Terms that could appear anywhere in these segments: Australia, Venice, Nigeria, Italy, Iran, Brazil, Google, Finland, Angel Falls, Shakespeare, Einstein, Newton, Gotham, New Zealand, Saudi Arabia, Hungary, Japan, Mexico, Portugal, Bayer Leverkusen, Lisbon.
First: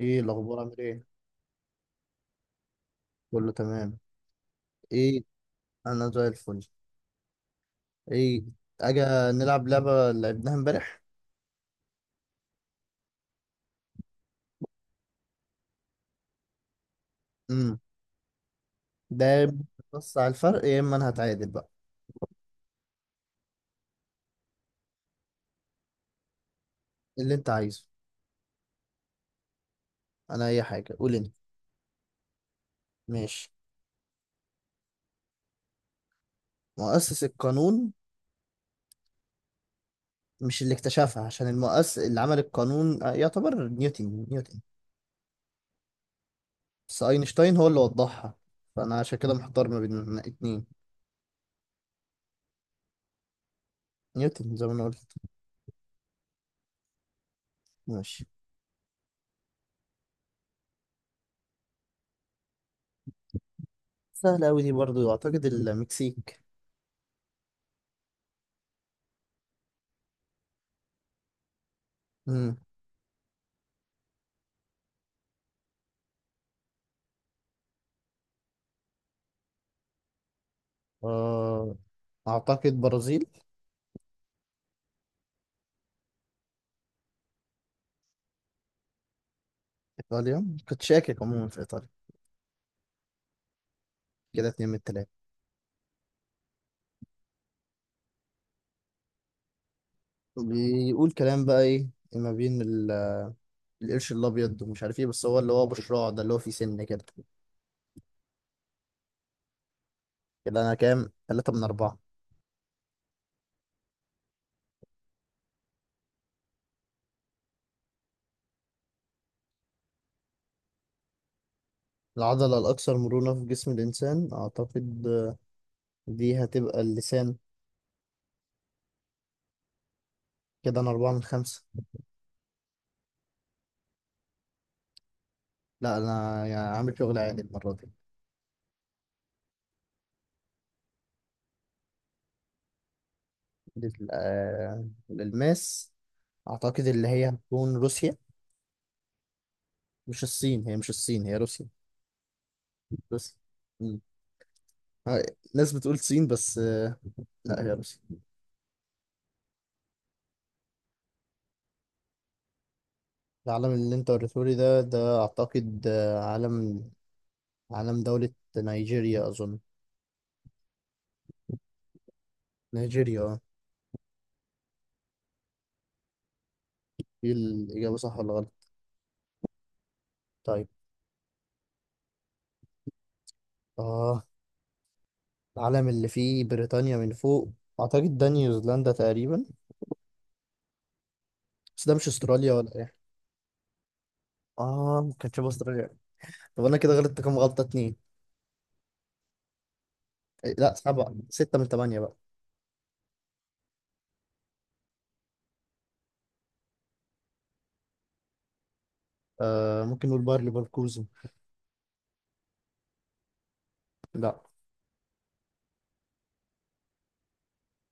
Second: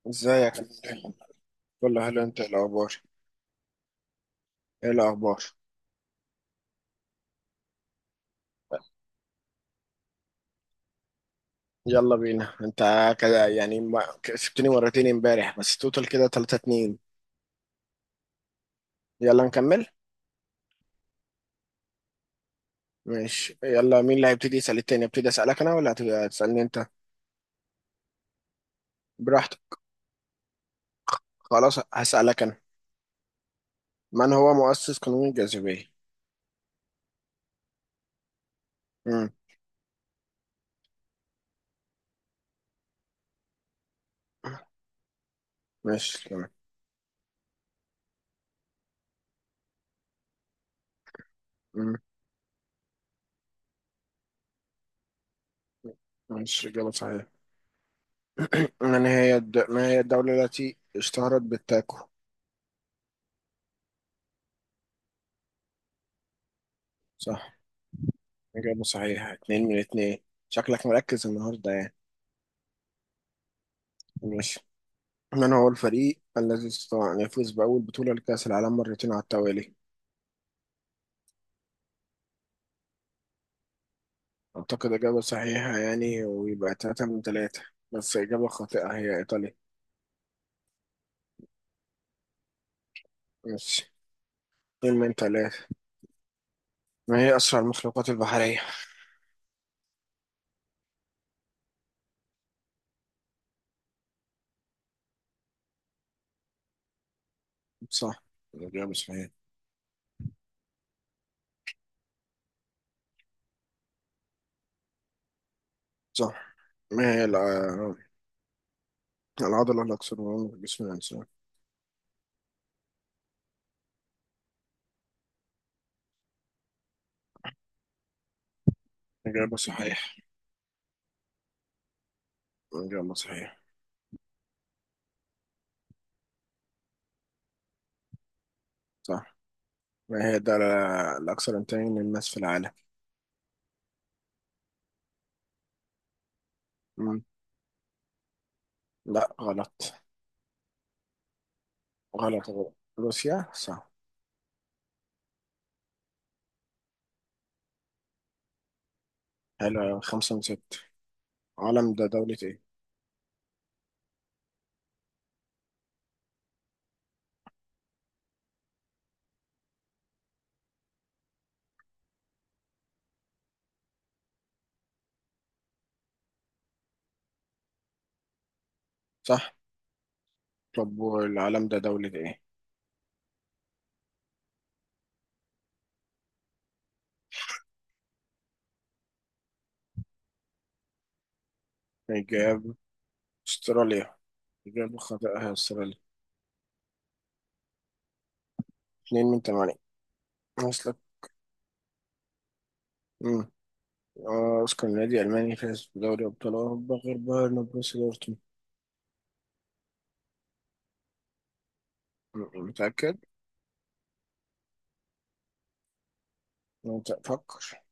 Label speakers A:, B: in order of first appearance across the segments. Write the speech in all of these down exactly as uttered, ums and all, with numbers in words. A: ايه
B: ازيك؟
A: الاخبار عامل ايه.
B: كله حلو. انت ايه الاخبار؟
A: كله تمام.
B: ايه
A: ايه؟
B: الاخبار؟
A: انا زي الفل. ايه؟ اجي نلعب لعبه اللي لعبناها امبارح.
B: يلا بينا انت. كده يعني ما كسبتني مرتين امبارح بس توتال كده تلاتة اتنين.
A: امم ده يا
B: يلا
A: إما.
B: نكمل.
A: بص على الفرق يا اما انا هتعادل بقى.
B: ماشي. يلا، مين اللي هيبتدي يسأل التاني؟ ابتدي اسألك انا ولا هت- هتسألني انت؟
A: اللي انت عايزه،
B: براحتك.
A: انا اي حاجه، قول انت.
B: خلاص، هسألك انا.
A: ماشي.
B: من هو مؤسس قانون الجاذبية؟
A: مؤسس القانون؟
B: امم.
A: مش اللي اكتشفها، عشان المؤسس اللي عمل القانون آه، يعتبر نيوتن نيوتن
B: ماشي تمام.
A: بس اينشتاين هو اللي وضحها، فانا عشان كده محتار ما بين اتنين.
B: امم.
A: نيوتن زي ما انا قلت.
B: ماشي، اجابة صحيحة.
A: ماشي.
B: من هي الد... ما هي الدولة التي اشتهرت بالتاكو؟
A: سهله قوي دي برضو، اعتقد المكسيك.
B: صح. اجابة صحيحة، اتنين من اتنين. شكلك مركز النهاردة يعني.
A: امم
B: ماشي. من هو الفريق الذي استطاع أن يفوز بأول بطولة لكأس العالم مرتين على التوالي؟
A: آه، أعتقد برازيل.
B: أعتقد إجابة صحيحة يعني، ويبقى تلاتة من تلاتة. بس إجابة خاطئة، هي إيطاليا.
A: إيطاليا؟ كنت شاكك عموما في إيطاليا.
B: ماشي.
A: كده اتنين من
B: اتنين من
A: التلاتة.
B: تلاتة. ما هي أسرع المخلوقات البحرية؟
A: بيقول كلام بقى إيه. ما بين ال- القرش الأبيض ومش عارف إيه، بس هو اللي هو أبو شراع ده، اللي هو فيه سن كده.
B: صح. إجابة صحيحة.
A: كده أنا كام؟ تلاتة من أربعة.
B: صح. ما هي الع- العضلة الأكثر مرونة في جسم الإنسان؟
A: العضلة الأكثر مرونة في جسم الإنسان؟ أعتقد آه، دي هتبقى اللسان.
B: إجابة صحيحة.
A: كده أنا أربعة من خمسة.
B: إجابة صحيحة.
A: لا أنا يعني عامل شغل عالي المرة دي.
B: صح. ما هي الدولة الأكثر إنتاجا للماس في العالم؟
A: لل- آه، الألماس؟ أعتقد اللي
B: مم.
A: هي هتكون روسيا.
B: لا، غلط.
A: مش الصين، هي مش الصين، هي روسيا.
B: غلط غلط.
A: روسيا.
B: روسيا صح.
A: آه، ناس بتقول صين، بس آه، لا هي روسيا.
B: حلو أوي. خمسة من ستة. العالم ده دولة ايه؟
A: العلم اللي انت وريته لي ده، ده اعتقد آه، علم، علم دولة نيجيريا اظن. نيجيريا، اه. دي الاجابة صح ولا غلط؟
B: صح.
A: طيب.
B: طب والعالم ده دولة ايه؟
A: اه. العلم اللي فيه بريطانيا من فوق، اعتقد ده نيوزيلندا تقريبا. بس ده مش استراليا ولا
B: إجابة.
A: ايه؟
B: استراليا. إجابة
A: اه، ممكن شبه
B: خاطئة،
A: استراليا.
B: استراليا.
A: طب انا كده غلطت كام غلطة؟ اتنين.
B: اتنين من تمانية.
A: إيه، لا
B: وصلت.
A: سبعة، ستة من تمانية بقى.
B: مم. آه، أوسكار، نادي ألماني فاز بدوري أبطال أوروبا غير بايرن وبروسيا دورتموند.
A: آه، ممكن نقول باير ليفركوزن.
B: مم، متأكد؟
A: لا
B: مت- فكر.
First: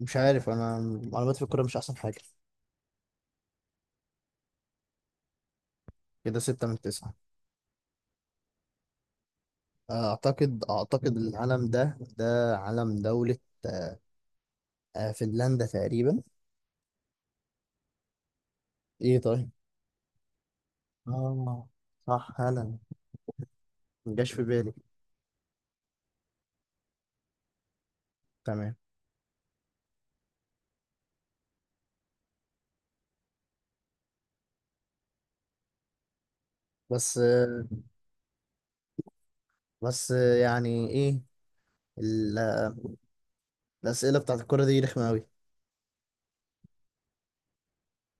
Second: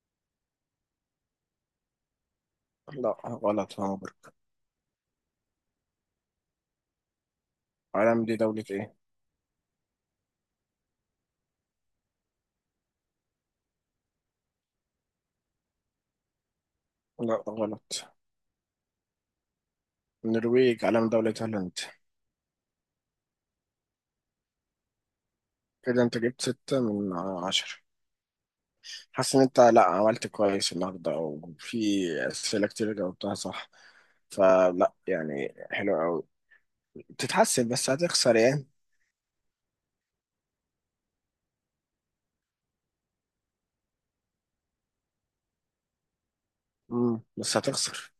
A: مش عارف انا، معلوماتي في الكورة مش احسن حاجة.
B: لا، غلط. هامبورغ.
A: كده ستة من تسعة.
B: العالم دي دولة ايه؟
A: اعتقد اعتقد العلم ده، ده علم دولة آه، فنلندا تقريبا.
B: لا، غلط.
A: ايه طيب.
B: النرويج. علم دولة
A: اه
B: هولندا.
A: صح، هلا. مجاش في بالي.
B: كده انت جبت ستة من عشرة.
A: تمام.
B: حاسس ان انت، لا، عملت كويس النهارده وفي أسئلة كتير جاوبتها صح. فلا يعني، حلو قوي.
A: بس آه،
B: بتتحسن بس هتخسر يعني.
A: بس آه، يعني ايه، ال- الأسئلة بتاعت الكرة دي رخمة أوي.
B: امم بس هتخسر.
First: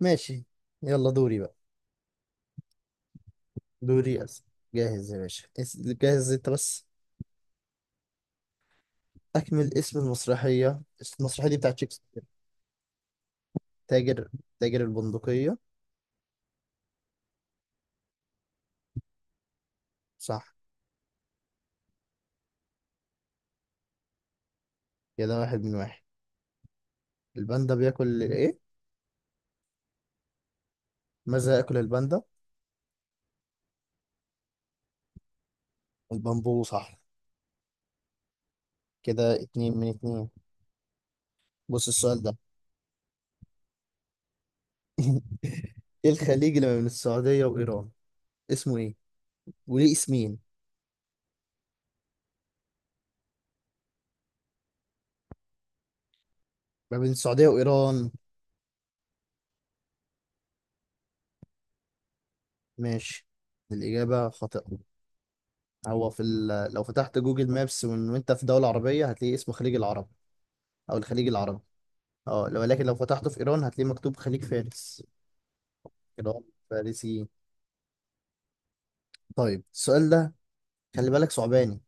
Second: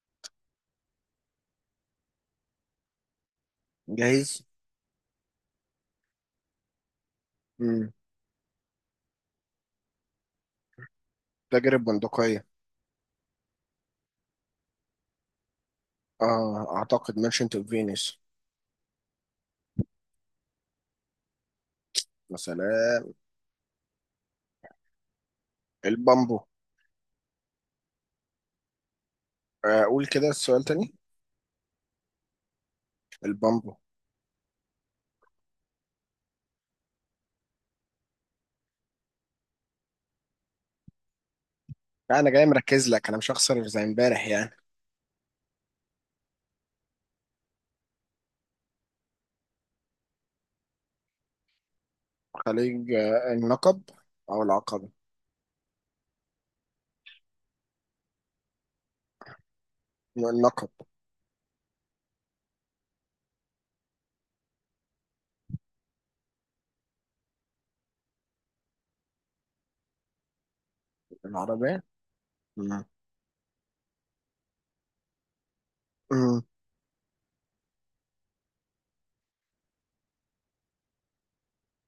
A: ماشي. يلا دوري بقى. دوري
B: جاهز.
A: أس. جاهز يا باشا. اس- جاهز انت بس.
B: امم.
A: اكمل اسم المسرحية. اسم المسرحية دي بتاعت
B: تجربة
A: شكسبير.
B: بندقية.
A: تاجر، تاجر البندقية.
B: اه، اعتقد ميرشنت اوف فينيس.
A: صح،
B: مثلا.
A: كده واحد من واحد.
B: البامبو.
A: الباندا بياكل ايه؟
B: آه، اقول كده السؤال تاني.
A: ماذا يأكل الباندا؟
B: البامبو.
A: البامبو. صح، كده اتنين من اتنين. بص السؤال
B: لا، انا
A: ده،
B: جاي مركز لك، انا مش هخسر زي امبارح يعني.
A: ايه الخليج اللي ما بين السعودية وإيران؟ اسمه ايه؟ وليه اسمين؟
B: خليج آه، النقب. او العقبة.
A: ما بين السعودية وإيران.
B: النقب.
A: ماشي، الإجابة خاطئة. هو في ال... لو فتحت جوجل مابس وإن- وانت في دولة عربية هتلاقي اسمه خليج العرب، او الخليج العربي.
B: العربية.
A: اه، لو-
B: مم.
A: ولكن لو فتحته في إيران هتلاقيه مكتوب خليج فارس. إيران
B: مم.
A: فارسيين. طيب السؤال ده، خلي بالك صعباني.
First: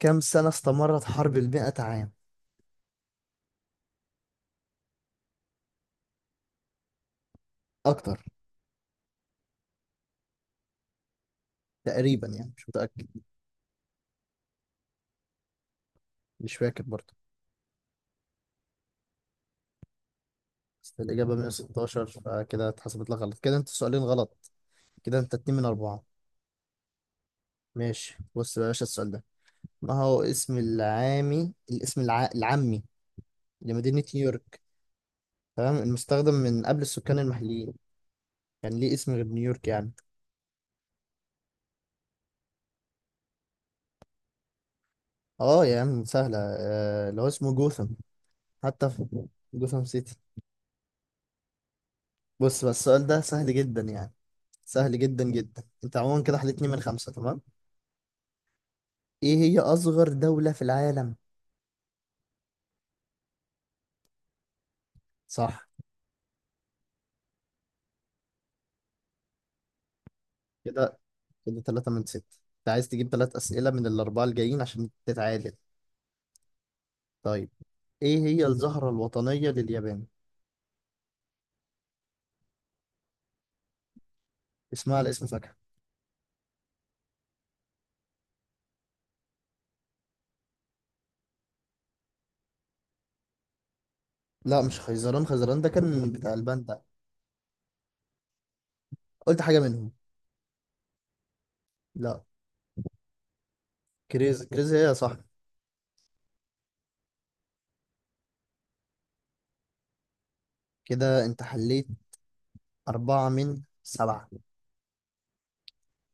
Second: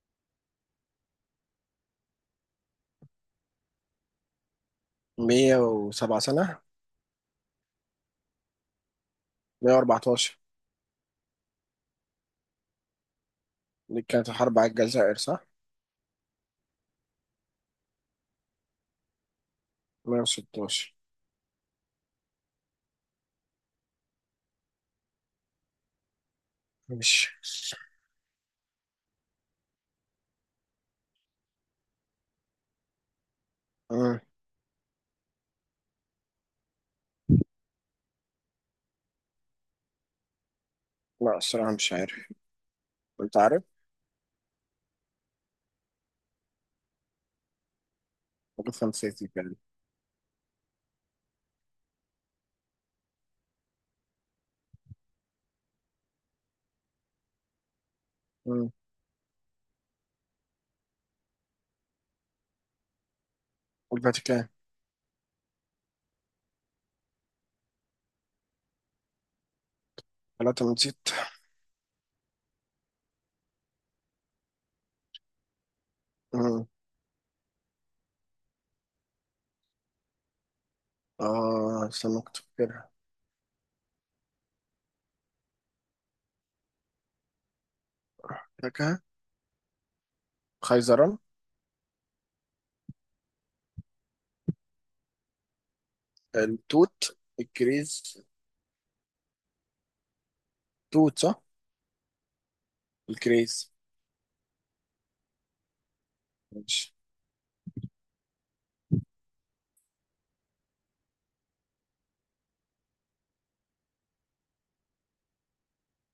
A: كم سنة استمرت حرب المئة عام؟
B: مية وسبعة سنة.
A: أكتر.
B: مية واربعتاشر.
A: تقريبا يعني، مش متأكد.
B: دي كانت الحرب على الجزائر، صح؟
A: مش فاكر برضه. بس
B: مية وستاشر.
A: الإجابة مية وستاشر، فكده اتحسبت لك غلط. كده أنت سؤالين غلط، كده أنت اتنين من أربعة.
B: ماشي.
A: ماشي. بص بقى يا باشا السؤال ده. ما هو اسم العامي، الاسم الع... العامي لمدينة نيويورك، تمام، المستخدم من قبل السكان المحليين؟ كان ليه اسم غير نيويورك يعني.
B: لا، الصراحة مش عارف. أنت عارف؟
A: اه يا عم سهلة، آه، اللي هو اسمه جوثام. حتى
B: الفاتيكان
A: في
B: سيتي يعني.
A: جوثام سيتي. بص بقى السؤال ده سهل جدا يعني، سهل جدا جدا. انت عموما كده حليت اتنين من خمسة تمام.
B: مم.
A: ايه هي أصغر دولة في العالم؟
B: والفاتيكان.
A: صح،
B: ثلاثة،
A: كده
B: نسيت.
A: كده تلاتة من ستة. انت عايز تجيب تلات أسئلة من الأربعة الجايين عشان تتعادل.
B: مم.
A: طيب، ايه هي الزهرة الوطنية لليابان؟
B: آه استنى، كنت فاكرها.
A: اسمها على اسم فاكهة.
B: فاكرها. خيزران.
A: لا مش خيزران، خيزران ده كان بتاع الباندا.
B: التوت. الكريز.
A: قلت حاجة منهم.
B: توت صح؟
A: لا.
B: الكريز.
A: كريز، كريز هي صح.
B: ماشي.
A: كده انت حليت أربعة من سبعة.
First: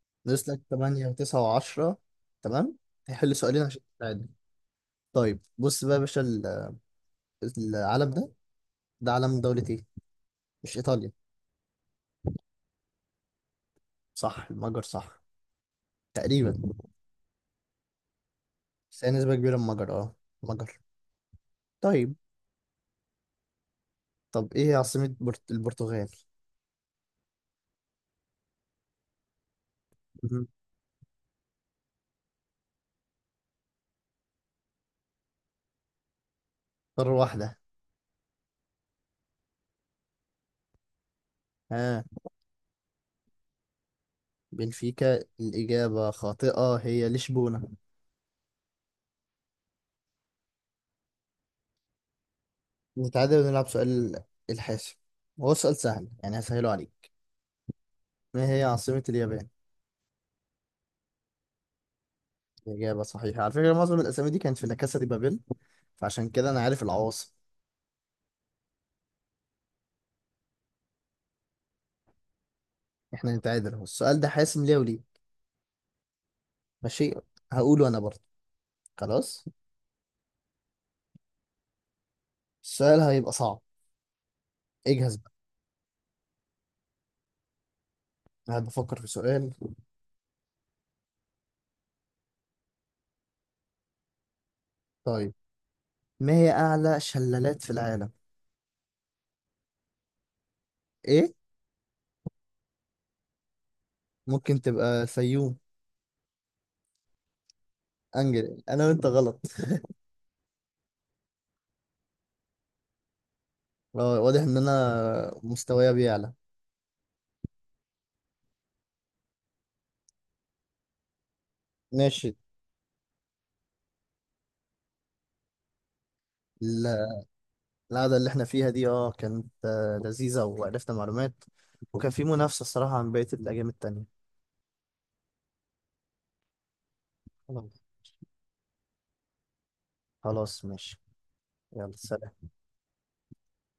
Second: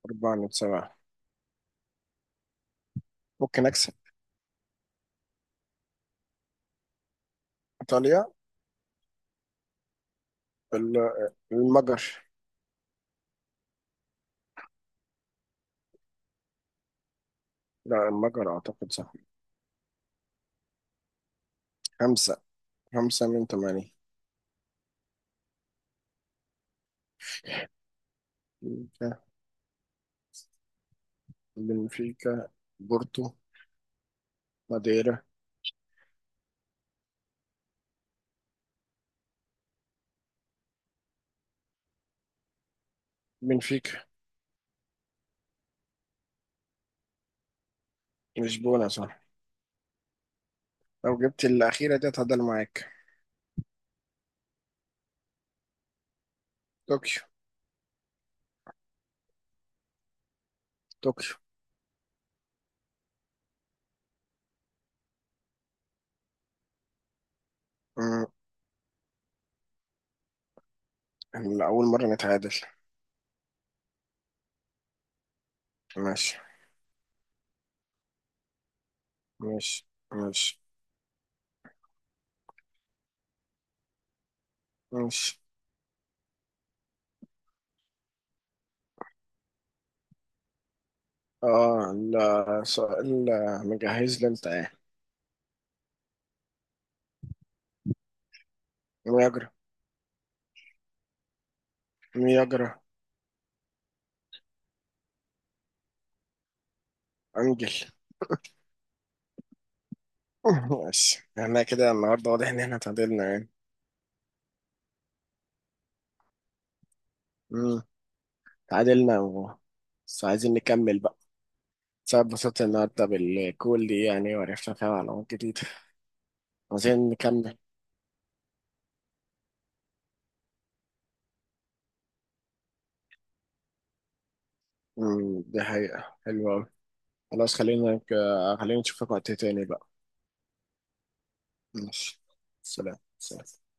B: أربعة
A: ناقص
B: من
A: لك
B: سبعة.
A: تمانية وتسعة وعشرة، تمام؟ هيحل سؤالين
B: ممكن
A: عشان
B: أكسب.
A: تتعادل. طيب بص بقى يا باشا ال- العلم
B: إيطاليا.
A: ده، ده علم دولة ايه؟ مش إيطاليا.
B: ال- المجر.
A: صح المجر، صح تقريبا.
B: لا، المجر أعتقد
A: بس هي
B: صح.
A: نسبة كبيرة، المجر اه، المجر. طيب.
B: خمسة. خمسة من ثمانية.
A: طب ايه عاصمة برت... البرتغال؟
B: بنفيكا.
A: مهم.
B: بنفيكا. بورتو. ماديرا.
A: قارة واحدة. ها؟
B: بنفيكا.
A: بنفيكا الإجابة خاطئة، هي لشبونة.
B: لشبونة صح. لو جبت الأخيرة دي هتعادل معاك.
A: نتعادل ونلعب سؤال الحاسم. هو سؤال سهل يعني، هسهله عليك.
B: طوكيو.
A: ما هي عاصمة اليابان؟
B: طوكيو.
A: الإجابة صحيحة. على فكرة معظم الأسامي دي كانت في لا كاسا دي بابيل، فعشان كده أنا عارف العواصم.
B: مم. إحنا أول مرة نتعادل.
A: احنا نتعادل اهو. السؤال ده حاسم ليه وليه.
B: ماشي.
A: ماشي، هقوله أنا برضه. خلاص.
B: ماشي، ماشي.
A: السؤال هيبقى صعب، اجهز بقى.
B: ماشي.
A: أنا بفكر في سؤال.
B: آه، لا، سؤال مجهز لي أنت إيه؟
A: طيب، ما هي أعلى شلالات في العالم؟
B: مياجرا.
A: إيه؟
B: مياجرا.
A: ممكن تبقى سيوم.
B: أنجل.
A: انجل. انا وانت غلط.
B: ماشي، إحنا كده النهاردة واضح إن إحنا تعادلنا يعني.
A: واضح ان انا مستوايا بيعلى.
B: مم. تعادلنا و بس عايزين نكمل بقى. سبب
A: ماشي.
B: بسيطة النهاردة بالكول دي يعني وعرفنا فيها معلومات جديدة.
A: ال-
B: عايزين نكمل.
A: القعدة اللي احنا فيها دي اه كانت آه، لذيذة، وعرفنا معلومات. وكان في منافسة الصراحة عن بقية الأيام التانية.
B: مم. دي حقيقة حلوة أوي. خلاص،
A: خلاص.
B: خلينا. خلينا نشوفك وقت تاني بقى.
A: خلاص ماشي. يلا
B: ماشي.
A: سلام.
B: سلام، سلام.